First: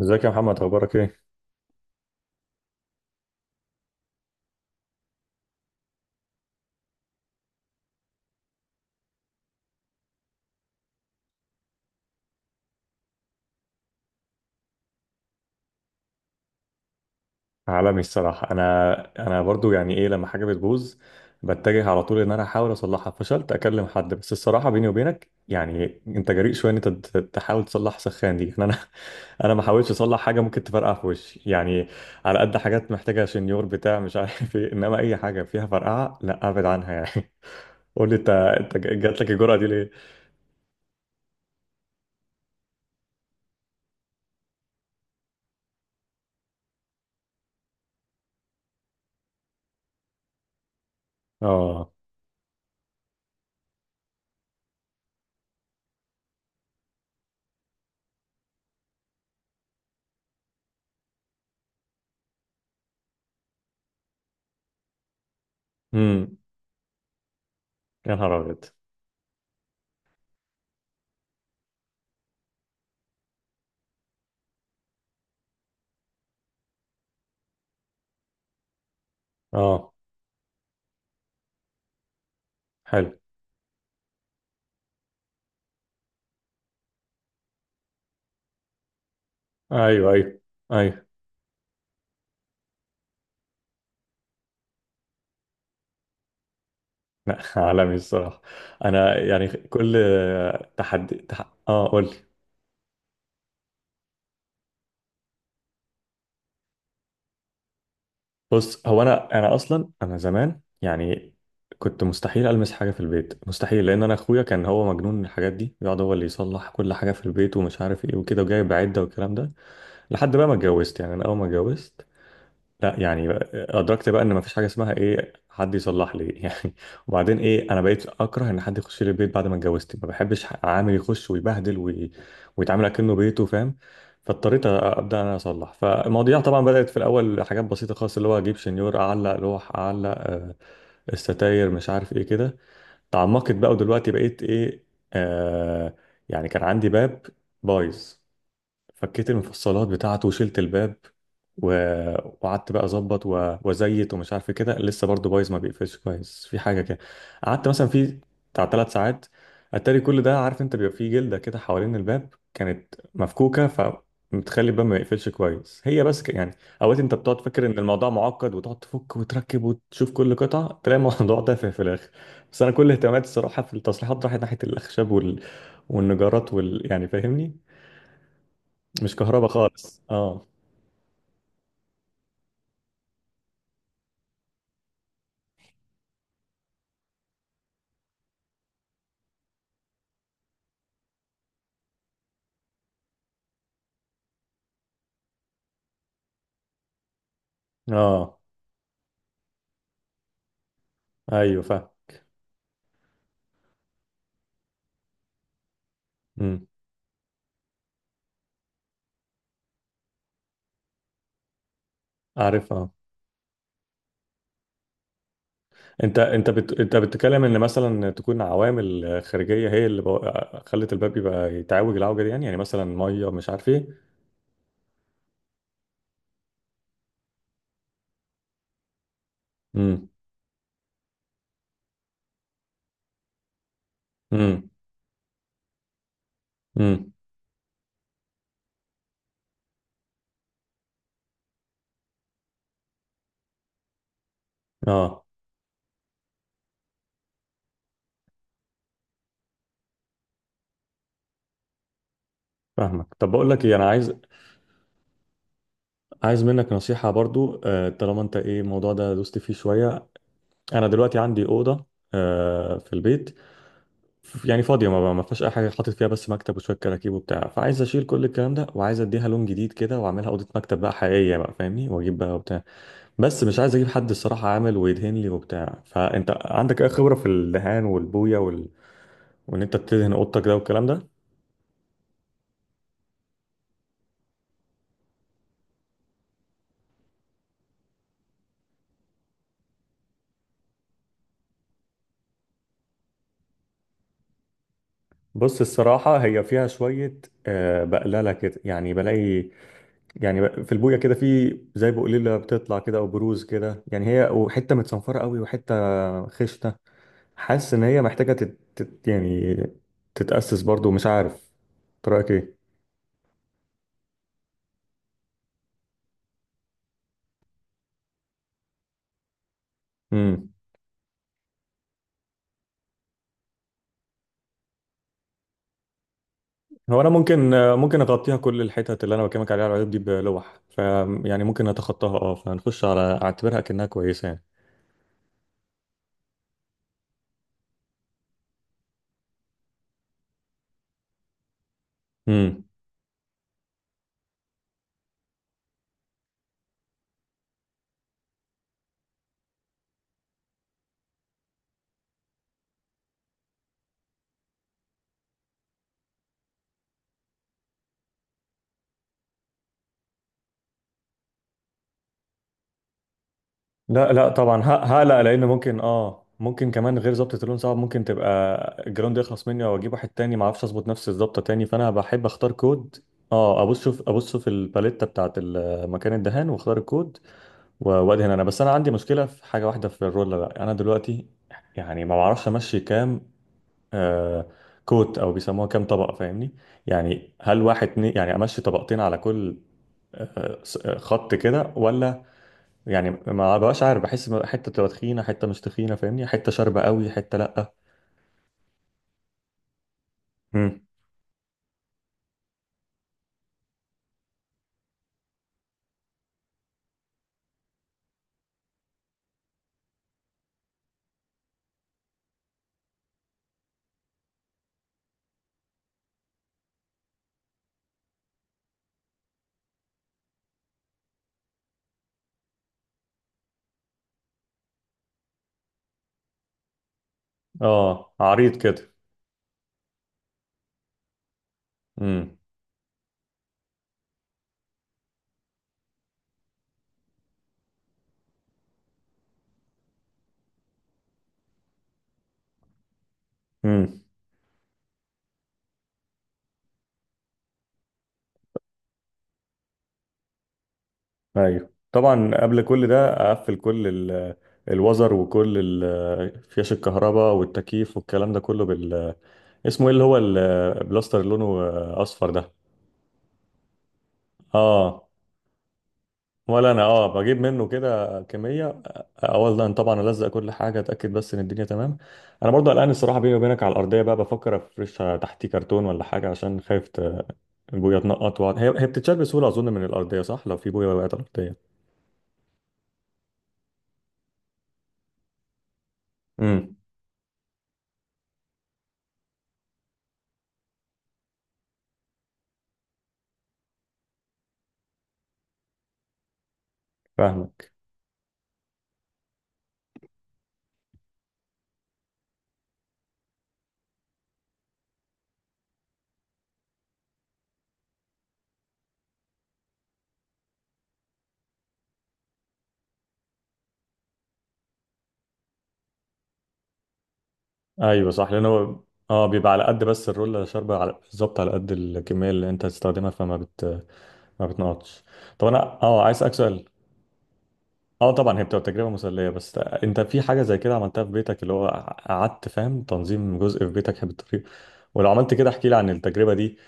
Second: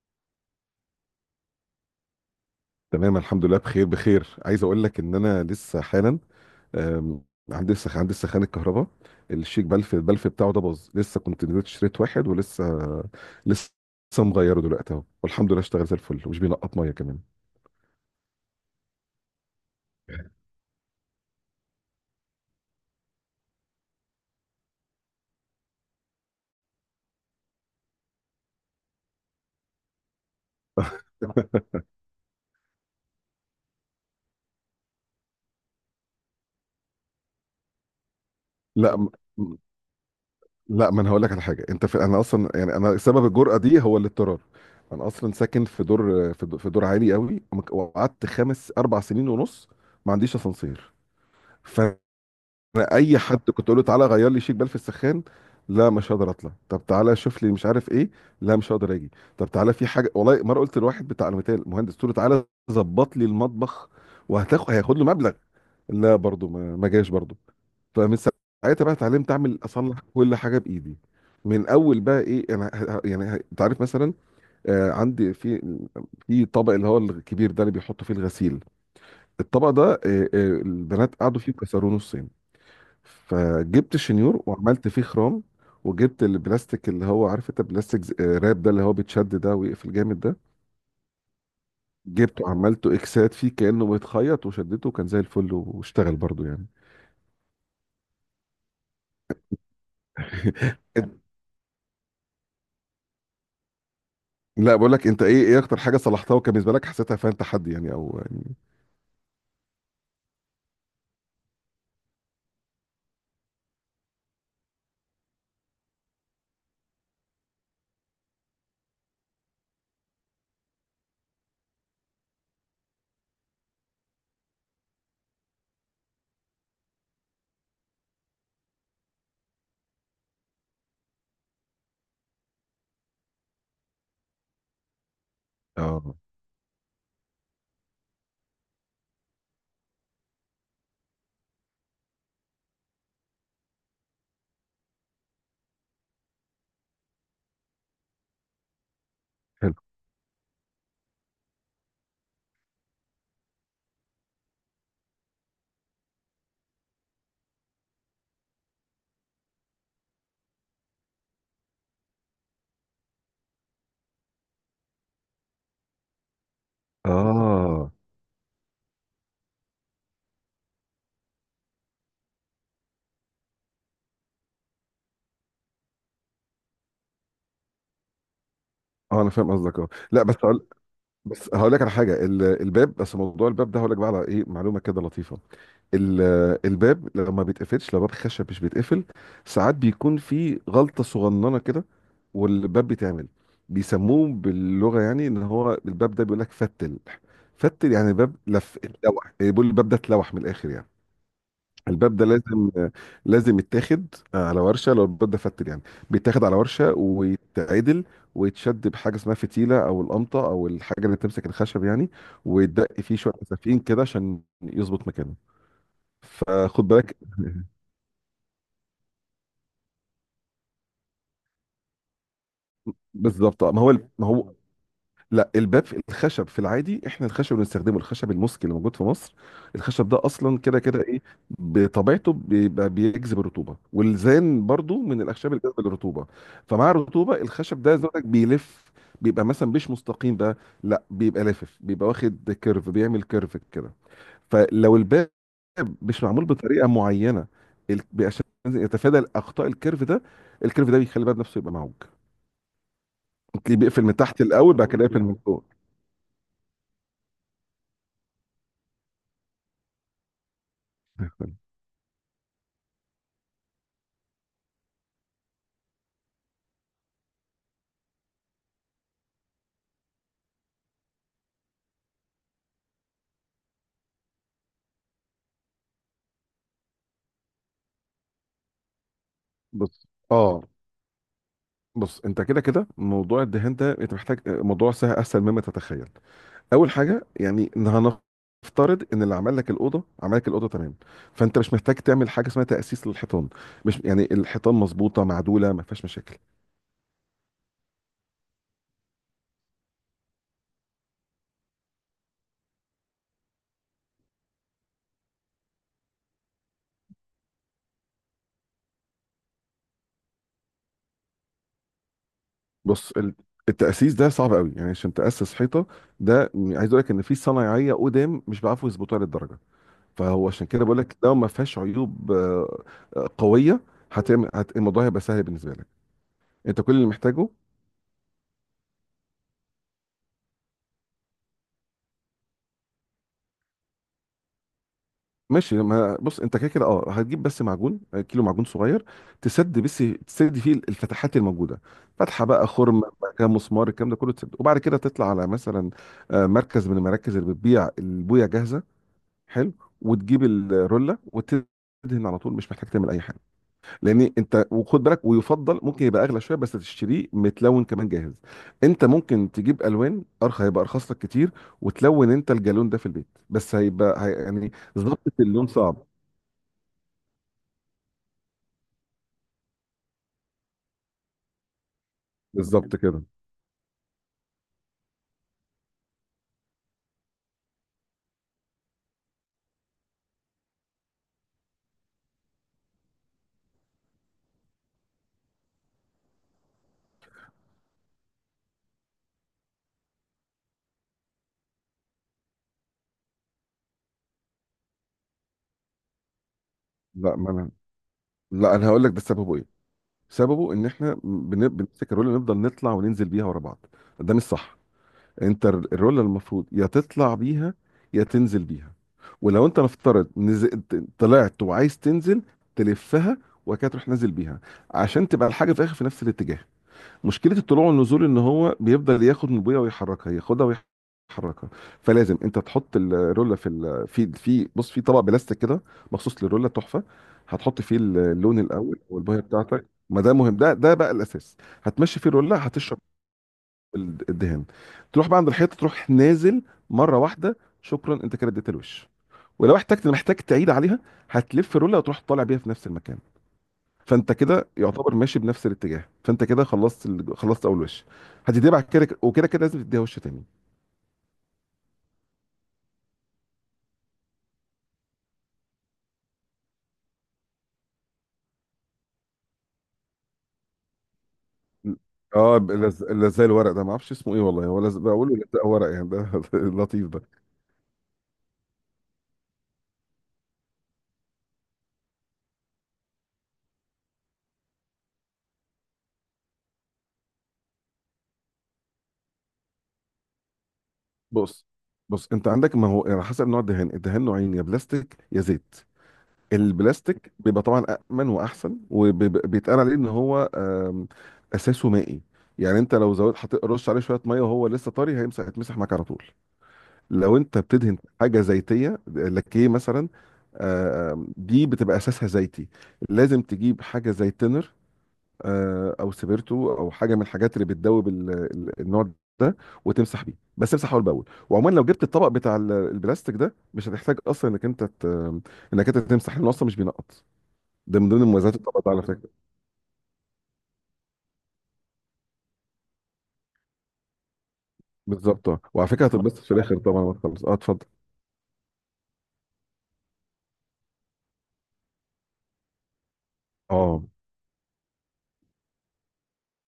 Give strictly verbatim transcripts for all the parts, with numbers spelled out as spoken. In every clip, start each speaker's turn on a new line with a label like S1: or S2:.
S1: ازيك يا محمد، اخبارك ايه؟
S2: تمام، الحمد لله، بخير بخير. عايز اقول لك ان انا لسه حالا آم، عندي سخ عندي سخان الكهرباء، الشيك بلف البلف بتاعه ده باظ. لسه كنت نزلت اشتريت واحد، ولسه لسه مغيره دلوقتي اهو، والحمد لله اشتغل زي الفل ومش بينقط ميه كمان.
S1: عالمي الصراحه، انا انا برضو يعني ايه لما حاجه بتبوظ، بتجه على طول ان انا احاول اصلحها، فشلت اكلم حد. بس الصراحه بيني وبينك، يعني انت جريء شويه ان انت ت- تحاول تصلح سخان دي، يعني انا. انا ما حاولتش اصلح حاجه ممكن تفرقع في وشي يعني، على قد حاجات محتاجه شنيور بتاع مش عارف ايه، انما اي حاجه فيها فرقعه لا، ابعد عنها يعني. قول لي انت، انت
S2: لا م-
S1: جات لك الجرأه دي ليه؟
S2: لا، ما انا هقول لك على حاجه. انت في انا اصلا، يعني انا سبب الجرأه دي هو الاضطرار. انا اصلا ساكن في دور في دور في دور عالي قوي، وقعدت خمس اربع سنين ونص ما عنديش اسانسير.
S1: اه.
S2: انا اي حد كنت اقول له تعالى غير لي شيك بال في السخان: لا، مش هقدر اطلع. طب تعالى شوف لي مش عارف ايه: لا، مش هقدر اجي. طب تعالى في حاجه، والله مره قلت لواحد بتاع المثال مهندس، قلت له تعالى ظبط لي المطبخ وهتاخد هياخد له مبلغ، لا
S1: امم
S2: برضه ما ما جاش برضه.
S1: يا
S2: فمن
S1: نهار ابيض.
S2: ساعتها بقى اتعلمت اعمل اصلح كل حاجه بايدي. من اول بقى ايه، انا ه- ه- يعني ه- انت عارف مثلا آه، عندي في في طبق، اللي هو الكبير ده اللي بيحطوا فيه الغسيل، الطبق
S1: اه.
S2: ده آه آه، البنات قعدوا فيه كسروه نصين.
S1: حلو.
S2: فجبت شنيور وعملت فيه خرام، وجبت البلاستيك اللي هو عارف انت بلاستيك ز- آه، راب ده، اللي هو بيتشد ده ويقفل
S1: ايوه
S2: جامد ده،
S1: ايوه. ايوه.
S2: جبته وعملته اكسات فيه كأنه بيتخيط، وشدته وكان زي الفل واشتغل برضو يعني.
S1: لا. عالمي الصراحة، أنا يعني كل تحدي تح... آه قول لي.
S2: لا، بقول لك انت، ايه ايه اكتر حاجه صلحتها وكان بالنسبه لك حسيتها فيها تحدي، يعني او يعني.
S1: بص هو أنا أنا أصلا أنا زمان يعني كنت مستحيل ألمس حاجة في البيت، مستحيل، لأن أنا أخويا كان هو مجنون الحاجات دي، يقعد هو اللي يصلح كل حاجة في البيت ومش عارف إيه وكده وجايب عدة والكلام ده. لحد بقى ما اتجوزت، يعني أنا أول ما اتجوزت، لا يعني ادركت بقى ان مفيش حاجه اسمها ايه حد يصلح لي يعني. وبعدين ايه، انا بقيت اكره ان حد يخش لي البيت بعد ما اتجوزت، ما بحبش عامل يخش ويبهدل وي... ويتعامل اكنه بيته، فاهم. فاضطريت أ- ابدا انا اصلح،
S2: اه.
S1: فالمواضيع طبعا بدات في الاول حاجات بسيطه خالص، اللي هو اجيب شنيور اعلق لوح اعلق آه، الستاير مش عارف ايه كده. تعمقت بقى ودلوقتي بقيت ايه، آه، يعني كان عندي باب بايظ، فكيت
S2: حلو.
S1: المفصلات بتاعته وشلت الباب و... وقعدت بقى اظبط و... وازيت ومش عارف إيه كده، لسه برضه بايظ ما بيقفلش كويس في حاجه كده. قعدت مثلا في بتاع ثلاث ساعات، اتاري كل ده عارف انت بيبقى فيه جلده كده حوالين الباب كانت مفكوكه، فمتخلي الباب ما يقفلش كويس هي بس ك... يعني. اوقات انت بتقعد فاكر ان
S2: اه،
S1: الموضوع معقد وتقعد تفك وتركب وتشوف كل قطعه، تلاقي الموضوع تافه في الاخر. بس انا كل اهتماماتي الصراحه في التصليحات راحت ناحيه الخشب وال... والنجارات وال... يعني فاهمني، مش
S2: اه، انا
S1: كهربا
S2: فاهم قصدك. اه
S1: خالص.
S2: لا، بس
S1: اه.
S2: هقول بس هقول لك على حاجه. ال- الباب، بس موضوع الباب ده هقول لك بقى على ايه معلومه كده لطيفه. ال- الباب لما بيتقفلش، لو باب خشب مش بيتقفل، ساعات بيكون في غلطة صغننة كده، والباب بيتعمل بيسموه باللغة، يعني ان هو الباب ده بيقول لك فتل. فتل يعني الباب
S1: اه.
S2: لف، اتلوح، بيقول الباب ده اتلوح من الاخر يعني.
S1: ايوه فاهم.
S2: الباب ده لازم لازم يتاخد على ورشة، لو الباب ده فتل يعني بيتاخد على
S1: امم
S2: ورشة ويتعدل، ويتشد بحاجة اسمها فتيلة او القمطة، او الحاجة اللي بتمسك الخشب يعني،
S1: عارف. اه.
S2: ويتدق فيه شوية مسافين كده عشان يظبط مكانه.
S1: انت انت بت...
S2: فخد
S1: انت
S2: بالك،
S1: بتتكلم ان مثلا تكون عوامل خارجيه هي اللي بو... خلت الباب يبقى يتعوج العوجه دي، يعني يعني مثلا ميه مش
S2: بالظبط.
S1: عارف
S2: آه، ما
S1: ايه.
S2: هو ال- ما هو لا، الباب الخشب في العادي، احنا الخشب اللي بنستخدمه الخشب المسك اللي موجود في مصر،
S1: امم
S2: الخشب ده اصلا كده كده ايه بطبيعته بيبقى بيجذب الرطوبه، والزان
S1: امم
S2: برضو من الاخشاب اللي بتجذب الرطوبه. فمع
S1: امم
S2: الرطوبه الخشب ده زودك بيلف، بيبقى مثلا مش مستقيم بقى، لا بيبقى لافف، بيبقى واخد كيرف، بيعمل كيرف كده. فلو
S1: اه
S2: الباب مش معمول بطريقه معينه ال- عشان يتفادى اخطاء الكيرف ده، الكيرف ده بيخلي الباب نفسه يبقى معوج،
S1: فاهمك. طب بقول لك ايه،
S2: تلاقيه
S1: انا
S2: بيقفل
S1: عايز
S2: من تحت الاول، بعد كده يقفل من فوق.
S1: عايز منك نصيحه برضو، آه، طالما انت ايه الموضوع ده دوست فيه شويه. انا دلوقتي عندي اوضه آه، في البيت، يعني فاضية، ما ما فيهاش أي حاجة، حاطط فيها بس مكتب وشوية كراكيب وبتاع، فعايز أشيل كل الكلام ده وعايز أديها لون جديد كده وأعملها أوضة مكتب بقى حقيقية بقى فاهمني، وأجيب بقى وبتاع. بس مش عايز أجيب حد الصراحة عامل ويدهن لي وبتاع، فأنت عندك أي خبرة في الدهان والبوية وال... وإن أنت
S2: بص
S1: تدهن أوضتك ده
S2: اه،
S1: والكلام ده؟
S2: بص انت كده كده موضوع الدهان ده انت محتاج، آه، موضوع سهل اسهل مما تتخيل. اول حاجه، يعني إن هنفترض ان اللي عمل لك الاوضه عمل لك الاوضه تمام، فانت مش محتاج تعمل حاجه اسمها تاسيس للحيطان، مش يعني الحيطان مظبوطه
S1: بص
S2: معدوله ما فيهاش
S1: الصراحة
S2: مشاكل.
S1: هي فيها شوية، آه، بقللة كده، يعني بلاقي يعني ب- في البوية كده في زي بقليلة بتطلع كده أو بروز كده، يعني هي وحتة متصنفرة قوي وحتة خشنة. حاسس ان هي محتاجه تت... تت... يعني تتاسس برضو، مش عارف، إنت رايك ايه؟
S2: بص، ال- التاسيس ده صعب قوي يعني، عشان تاسس حيطه ده عايز اقول لك ان في صنايعيه قدام مش بيعرفوا يظبطوها للدرجه. فهو
S1: امم
S2: عشان كده بقول لك لو ما فيهاش عيوب آه، آه، قويه، هتعمل هت... الموضوع هيبقى سهل بالنسبه لك. انت كل
S1: هو
S2: اللي
S1: انا
S2: محتاجه،
S1: ممكن، ممكن اغطيها كل الحتت اللي انا بكلمك عليها، على العيوب دي بلوح ف، يعني ممكن اتخطاها اه فنخش على اعتبرها كأنها كويسه يعني.
S2: ماشي ما بص، انت كده كده اه هتجيب بس معجون، آه، كيلو معجون صغير، تسد بس، تسد فيه الفتحات الموجوده، فتحه
S1: امم
S2: بقى خرم بقى كده، مسمار، الكلام ده كله تسد، وبعد كده تطلع على مثلا آه، مركز من المراكز اللي بتبيع البويه جاهزه. حلو. وتجيب الروله وتدهن على طول، مش محتاج تعمل اي حاجه، لان انت وخد بالك، ويفضل ممكن يبقى اغلى شويه بس تشتريه متلون كمان جاهز. انت ممكن تجيب الوان ارخص هيبقى ارخص لك كتير، وتلون انت الجالون ده في البيت، بس
S1: لا
S2: هيبقى
S1: لا
S2: هي
S1: طبعا، ه-
S2: يعني
S1: هقلق
S2: ظبط
S1: لان
S2: اللون
S1: ممكن
S2: صعب.
S1: اه ممكن كمان غير ظبطة اللون صعب، ممكن تبقى الجراوند يخلص مني او اجيب واحد تاني ما اعرفش اظبط نفس الظبطه تاني، فانا بحب اختار كود.
S2: بالظبط كده.
S1: اه ابص شوف، ابص في الباليتة بتاعت ال- مكان الدهان واختار الكود و- وادهن انا. بس انا عندي مشكله في حاجه واحده في الرولر بقى، انا دلوقتي يعني ما بعرفش امشي كام آه كوت او بيسموها كام طبقه، فاهمني، يعني هل واحد اتنين، يعني امشي طبقتين على كل آه س- آه، خط كده ولا، يعني ما بقاش عارف، بحس إن حته تبقى تخينه حته مش تخينه، فاهمني، حته شاربه قوي
S2: لا
S1: حته
S2: ما انا
S1: لا.
S2: لا، انا هقول لك ده سببه ايه. سببه
S1: امم
S2: ان احنا بن- بنمسك الرولة نفضل نطلع وننزل بيها ورا بعض، ده مش صح. انت الرول المفروض يا تطلع بيها يا تنزل بيها، ولو انت نفترض نز... طلعت وعايز تنزل تلفها، وبعد كده تروح نازل بيها، عشان تبقى الحاجه في الاخر في نفس الاتجاه. مشكله الطلوع والنزول ان هو بيفضل ياخد من ابويا ويحركها، ياخدها ويحركها. فلازم انت تحط الروله في ال... في في بص، في طبق بلاستيك كده مخصوص للروله تحفه، هتحط فيه
S1: اه عريض
S2: اللون
S1: كده.
S2: الاول والبويه بتاعتك، ما ده مهم، ده ده بقى الاساس، هتمشي فيه الروله، هتشرب ال- الدهان، تروح بقى عند الحيطه تروح نازل مره واحده. شكرا، انت كده اديت الوش. ولو احتجت محتاج تعيد عليها، هتلف رولة وتروح طالع بيها في نفس المكان،
S1: امم
S2: فانت كده يعتبر ماشي بنفس الاتجاه. فانت كده خلصت ال... خلصت اول وش، هتديها بعد كده، وكده كده لازم تديها وش تاني.
S1: ايوه طبعا، قبل كل ده اقفل كل ال- الوزر وكل ال- فيش الكهرباء والتكييف والكلام ده كله بال، اسمه ايه اللي هو البلاستر اللي لونه اصفر ده.
S2: اه، لز... لزق الورق ده ما اعرفش اسمه ايه والله، هو لز...
S1: اه.
S2: بقوله لزق ورق يعني، ده
S1: ولا انا
S2: لطيف
S1: اه
S2: ده.
S1: بجيب منه كده كميه، اولا طبعا الزق كل حاجه اتاكد بس ان الدنيا تمام. انا برضو قلقان الصراحه بيني وبينك على الارضيه بقى، بفكر افرشها تحتيه كرتون ولا حاجه، عشان خايف ت- البويه تنقط وقع- هي هي بتتشال بسهوله اظن من الارضيه، صح؟ لو في بويه وقعت على
S2: بص،
S1: الارضيه.
S2: بص انت عندك، ما هو على حسب نوع الدهان، الدهان نوعين: يا بلاستيك يا زيت.
S1: امم
S2: البلاستيك بيبقى طبعا امن واحسن، وبيتقال عليه ان هو آم، اساسه مائي، يعني انت لو زودت حطيت رش عليه شويه ميه وهو لسه طري، هيمسح هيتمسح معاك على طول. لو انت
S1: فاهمك.
S2: بتدهن حاجه زيتيه، لكيه مثلا، آم، دي بتبقى اساسها زيتي، لازم تجيب حاجه زي تنر، آه، او سبيرتو، او حاجه من الحاجات اللي بتدوب ال- ال- النوع ده، وتمسح بيه، بس امسح اول باول. وعموما لو جبت الطبق بتاع ال- البلاستيك ده مش هتحتاج اصلا انك انت ت- انك انت تمسح، لانه اصلا مش بينقط، ده من
S1: ايوه
S2: ضمن
S1: صح، لان
S2: مميزات
S1: هو
S2: الطبق ده على
S1: اه
S2: فكره.
S1: بيبقى على قد بس الرولة شاربة على بالظبط على قد الكمية اللي انت هتستخدمها، فما بت ما بتنقطش. طب
S2: بالظبط
S1: انا
S2: اه، وعلى
S1: اه
S2: فكره
S1: عايز اسالك
S2: هتتبسط في
S1: سؤال،
S2: الاخر طبعا لما تخلص اه. اتفضل.
S1: اه طبعا هي بتبقى تجربة مسلية، بس انت في حاجة زي كده عملتها في بيتك، اللي هو قعدت فاهم تنظيم جزء في
S2: اه
S1: بيتك بالطريقة، ولو عملت كده احكي لي عن التجربة دي،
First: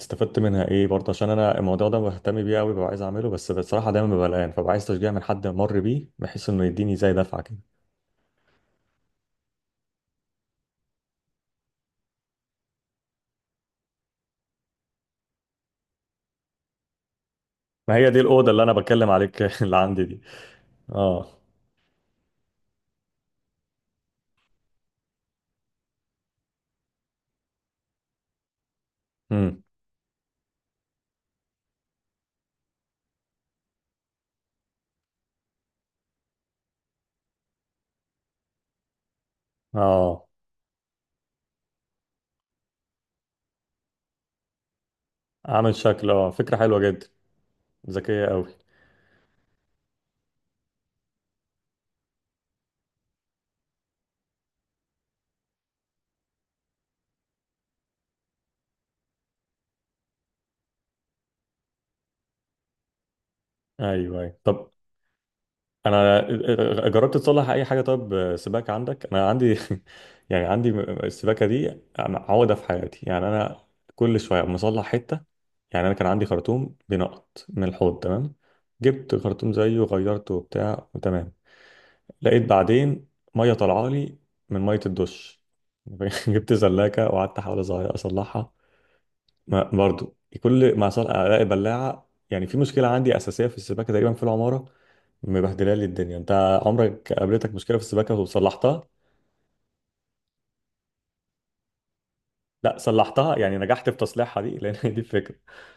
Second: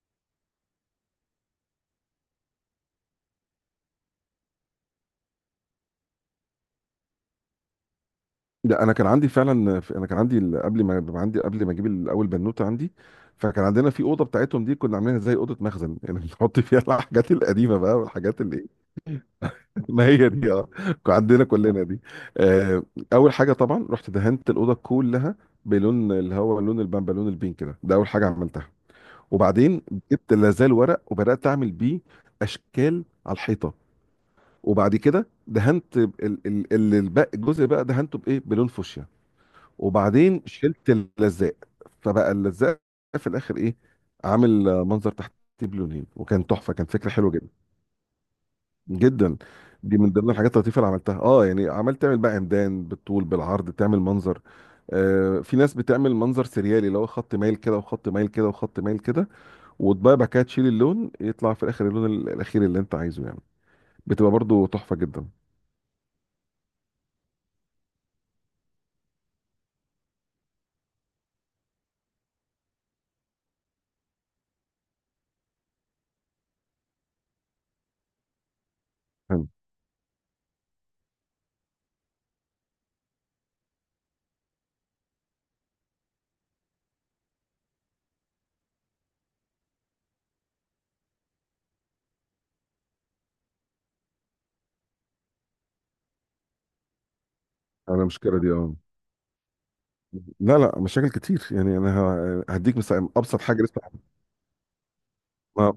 S1: استفدت منها ايه برضه، عشان انا الموضوع ده بهتم بيه قوي، ببقى عايز اعمله بس بصراحة دايما ببقى قلقان، فببقى عايز تشجيع من حد مر بيه بحيث انه يديني زي دفعة كده.
S2: لا، انا كان عندي فعلا انا كان عندي ال- قبل ما ما عندي قبل ما اجيب الاول بنوته عندي، فكان عندنا في اوضه بتاعتهم دي، كنا عاملينها زي اوضه مخزن، يعني بنحط فيها الحاجات القديمه
S1: ما
S2: بقى
S1: هي دي
S2: والحاجات
S1: الأوضة اللي
S2: اللي...
S1: انا بتكلم عليك اللي عندي
S2: ما
S1: دي.
S2: هي دي اه، كان
S1: اه.
S2: عندنا كلنا دي آه. اول حاجه طبعا رحت دهنت الاوضه كلها بلون اللي هو لون البامبا، لون البينك ده، ده اول حاجه عملتها.
S1: إمم.
S2: وبعدين جبت لازال ورق، وبدات اعمل بيه اشكال على الحيطه، وبعد كده دهنت ب- ال- ال- ال- الباقي، الجزء بقى دهنته بايه، بلون فوشيا.
S1: اه.
S2: وبعدين شلت اللزاق، فبقى اللزاق في الاخر ايه، عامل آه، منظر تحتي
S1: عامل
S2: بلونين،
S1: شكل اه،
S2: وكان
S1: فكرة
S2: تحفه،
S1: حلوة
S2: كان
S1: جدا.
S2: فكره حلوه جدا
S1: ذكية قوي.
S2: جدا. دي من ضمن الحاجات اللطيفه اللي عملتها اه، يعني عملت تعمل بقى عمدان بالطول بالعرض، تعمل منظر. آه في ناس بتعمل منظر سريالي، اللي هو خط مايل كده وخط مايل كده وخط مايل كده، وتبقى بعد كده تشيل اللون، يطلع في الاخر اللون ال- الاخير اللي انت عايزه يعني،
S1: ايوه
S2: بتبقى
S1: ايوه.
S2: برضو
S1: طب
S2: تحفه جدا.
S1: انا آه، آه، جربت تصلح اي حاجة، طب سباكة عندك، انا عندي يعني عندي السباكة دي. أنا عقدة في حياتي، يعني انا كل شوية مصلح حتة. يعني انا كان عندي خرطوم بينقط من الحوض، تمام جبت خرطوم زيه غيرته وبتاع وتمام. لقيت بعدين مية طالعة لي من مية الدش، جبت زلاكة وقعدت احاول أصغير- اصلحها، ما برضو كل ما صار الاقي بلاعه، يعني في مشكله عندي اساسيه في السباكه تقريبا في العماره، مبهدله لي الدنيا. انت عمرك قابلتك مشكله في
S2: انا
S1: السباكه
S2: المشكله دي اه،
S1: وصلحتها؟
S2: لا لا، مشاكل كتير يعني انا ه-
S1: لا
S2: هديك مثال
S1: صلحتها
S2: ابسط
S1: يعني
S2: حاجه لسه.
S1: نجحت في تصليحها دي لان هي دي الفكره.
S2: ما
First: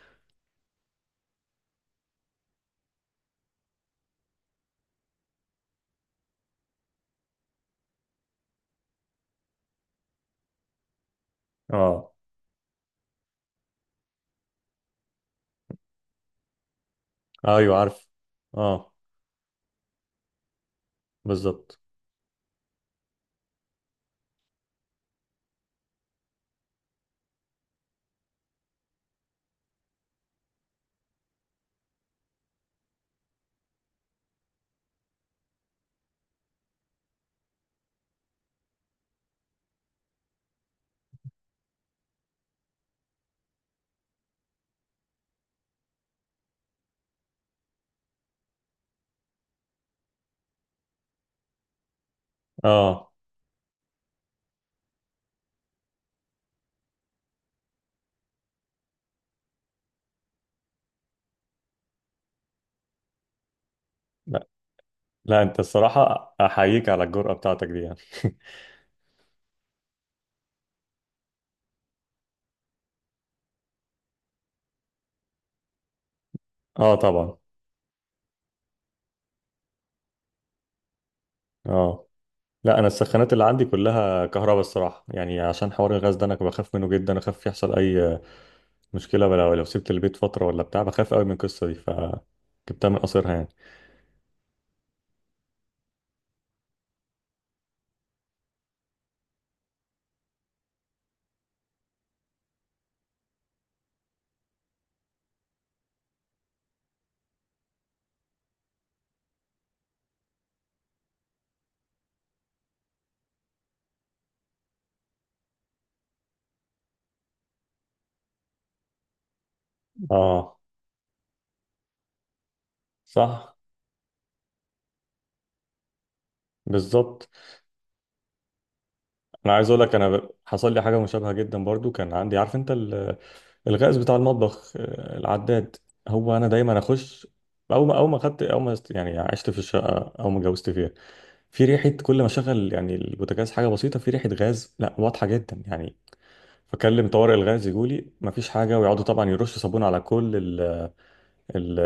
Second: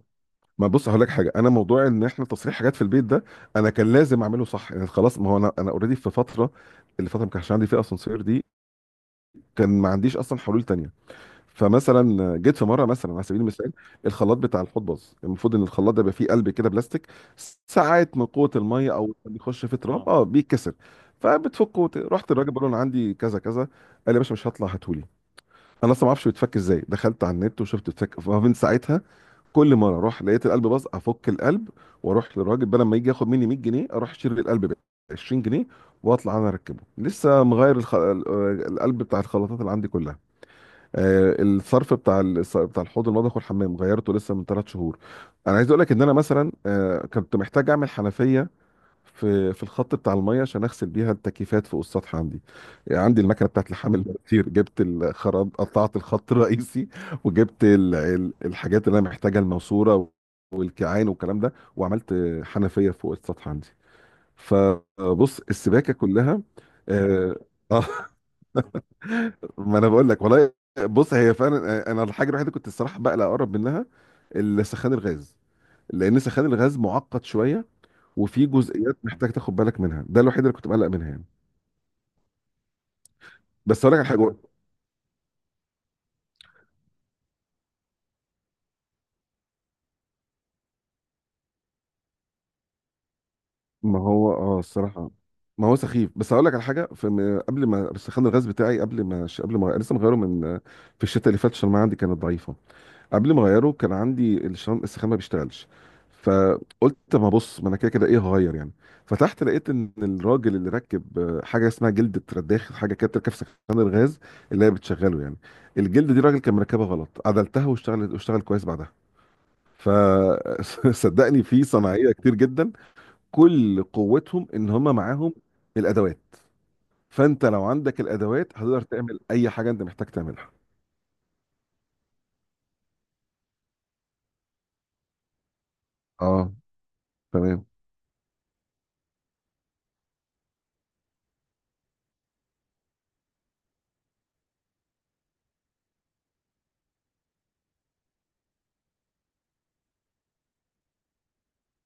S2: ما بص، هقول لك حاجه، انا موضوع ان احنا تصريح حاجات في البيت ده انا كان لازم اعمله صح يعني، خلاص ما هو انا انا اوريدي في فتره، اللي فتره ما كانش عندي فيها اسانسير دي كان ما عنديش اصلا حلول تانية.
S1: اه.
S2: فمثلا جيت في مره، مثلا على سبيل المثال، الخلاط بتاع الحوض باظ، المفروض ان الخلاط ده يبقى فيه قلب كده بلاستيك،
S1: ايوه عارف.
S2: ساعات من قوه
S1: اه.
S2: الميه او بيخش في تراب اه اه بيتكسر.
S1: بالظبط.
S2: فبتفكه وت- رحت الراجل بقول له انا عندي كذا كذا، قال لي يا باشا مش هطلع هاتهولي. انا اصلا ما اعرفش بيتفك ازاي، دخلت على النت وشفت بيتفك، فمن ساعتها كل مره اروح لقيت القلب باظ افك القلب، واروح للراجل، بدل ما يجي ياخد مني مية جنيه اروح اشتري القلب ب عشرين جنيه واطلع انا اركبه. لسه مغير الخ... ال- آه، القلب بتاع الخلاطات اللي عندي كلها. آه، الصرف بتاع ال... بتاع الحوض المطبخ والحمام غيرته لسه من ثلاث شهور. انا عايز اقول لك ان انا مثلا آه، كنت محتاج اعمل حنفيه في في الخط بتاع الميه عشان اغسل بيها التكييفات فوق السطح عندي، يعني
S1: اه.
S2: عندي المكنه بتاعت لحام المواتير، جبت الخراب قطعت الخط الرئيسي، وجبت ال... ال- الحاجات اللي انا محتاجها: الماسوره والكيعان والكلام ده، وعملت حنفيه فوق السطح عندي.
S1: لا
S2: فبص،
S1: لا انت
S2: السباكه
S1: الصراحه
S2: كلها.
S1: احييك على الجرأه
S2: اه
S1: بتاعتك دي
S2: آه،
S1: يعني.
S2: ما انا بقول لك والله. بص، هي فعلا انا الحاجه الوحيده كنت الصراحه بقلق اقرب منها السخان الغاز، لان سخان الغاز
S1: اه
S2: معقد
S1: طبعا.
S2: شويه، وفي جزئيات محتاج تاخد بالك منها، ده الوحيد اللي كنت مقلق منها يعني.
S1: اه لا انا السخانات اللي عندي
S2: بس اقول لك على
S1: كلها
S2: حاجه،
S1: كهرباء الصراحه يعني، عشان حوار الغاز ده انا بخاف منه جدا، اخاف يحصل اي مشكلة لو لو سبت البيت فترة ولا بتاع، بخاف قوي من القصة دي، فجبتها من قصرها يعني.
S2: ما هو اه الصراحه ما هو سخيف. بس اقول لك على حاجه، في م- قبل ما بس خان الغاز بتاعي قبل ما ش- قبل ما لسه مغيره من في الشتاء اللي فات، عشان ما عندي كانت ضعيفه. قبل ما اغيره كان عندي الشان السخان ما بيشتغلش، فقلت طب ما بص، ما انا كده كده ايه هغير يعني. فتحت لقيت ان الراجل اللي ركب آه، حاجه اسمها جلده رداخ، حاجه كده بتركب في سخان الغاز، اللي هي بتشغله يعني، الجلد دي الراجل كان مركبها غلط، عدلتها واشتغلت، واشتغل كويس بعدها.
S1: اه.
S2: فصدقني في صناعيه كتير جدا،
S1: صح.
S2: كل قوتهم ان هم معاهم الادوات،
S1: بالظبط.
S2: فانت لو عندك الادوات هتقدر تعمل اي
S1: انا عايز
S2: حاجه
S1: اقول
S2: انت
S1: لك
S2: محتاج
S1: انا ب-
S2: تعملها.
S1: حصل لي حاجة مشابهة جدا برضو، كان عندي عارف انت ال- الغاز بتاع المطبخ، آه، العداد، هو انا
S2: اه
S1: دايما اخش
S2: تمام.
S1: اول ما اول ما خدت اول ما است- يعني عشت في الشقة او ما اتجوزت فيها، في ريحة كل ما اشغل يعني البوتاجاز حاجة بسيطة، في ريحة غاز لا واضحة جدا يعني. فكلم طوارئ الغاز، يجولي مفيش حاجة، ويقعدوا طبعا يرشوا صابون على كل ال-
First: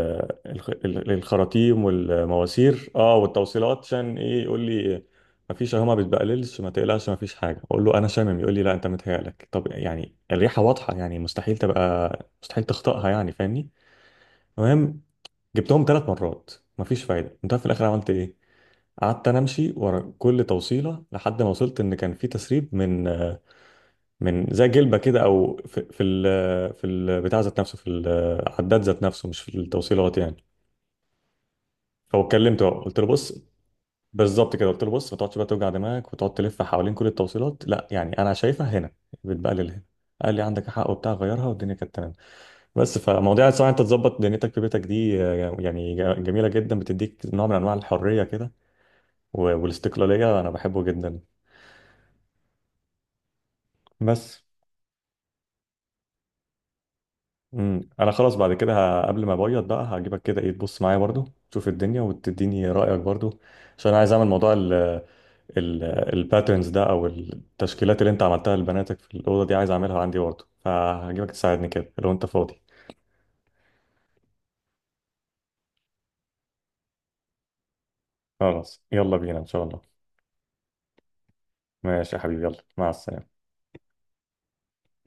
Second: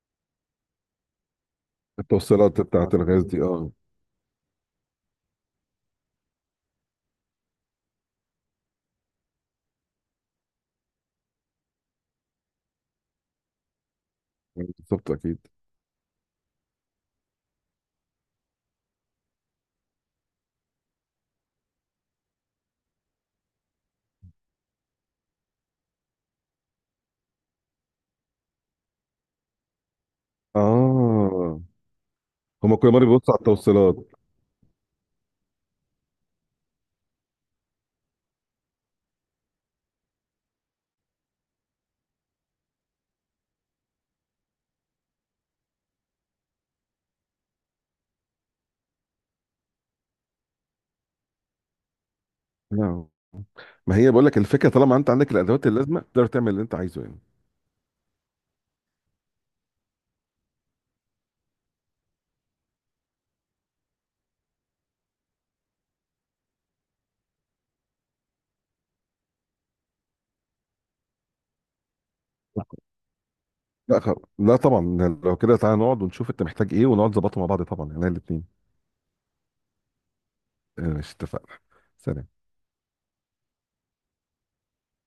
S1: الخ- ال- الخراطيم
S2: التوصيلات
S1: والمواسير
S2: بتاعت
S1: اه
S2: الغاز دي اه،
S1: والتوصيلات، عشان ايه، يقول لي مفيش اهو ما بتبقللش، ما تقلقش مفيش حاجه. اقول له انا شامم، يقول لي لا انت متهيألك. طب يعني الريحه واضحه يعني مستحيل تبقى، مستحيل تخطئها يعني فاهمني. المهم
S2: بالظبط اكيد.
S1: جبتهم ثلاث مرات، مفيش فايده. انت في الاخر عملت ايه؟ قعدت انا امشي ورا كل توصيله لحد ما وصلت ان كان في تسريب من من زي جلبه كده، او في في ال في البتاع ذات نفسه، في العداد ذات نفسه، مش في التوصيلات يعني.
S2: اه،
S1: هو اتكلمت بقى
S2: هما كل
S1: قلت له
S2: مره بيبصوا على
S1: بص،
S2: التوصيلات.
S1: بالظبط كده، قلت له بص ما تقعدش بقى توجع دماغك وتقعد تلف حوالين كل التوصيلات، لا يعني انا شايفها هنا، بتبقى لل هنا. قال لي عندك حق وبتاع، غيرها والدنيا كانت تمام. بس فمواضيع الصراحه انت تظبط دنيتك في بيتك دي آه، يعني ج- جميله جدا، بتديك نوع من انواع الحريه كده و- والاستقلاليه، انا بحبه جدا.
S2: نعم، ما هي بقول لك
S1: بس
S2: الفكره، طالما انت عندك الادوات اللازمه تقدر تعمل اللي انت عايزه يعني.
S1: امم انا خلاص بعد كده، ه- قبل ما ابيض بقى هجيبك كده ايه، تبص معايا برضو، تشوف الدنيا وتديني رايك برضو، عشان انا عايز اعمل موضوع الباترنز ده او التشكيلات اللي انت عملتها لبناتك في الاوضه دي عايز اعملها عندي برضه، فهجيبك تساعدني كده لو انت فاضي.
S2: لا خ... لا طبعا، لو كده تعالى نقعد ونشوف انت محتاج ايه، ونقعد نظبطه مع بعض طبعا يعني الاثنين.
S1: خلاص يلا بينا ان شاء الله.
S2: ماشي، اتفقنا.
S1: ماشي يا
S2: سلام.
S1: حبيبي، يلا مع السلامه.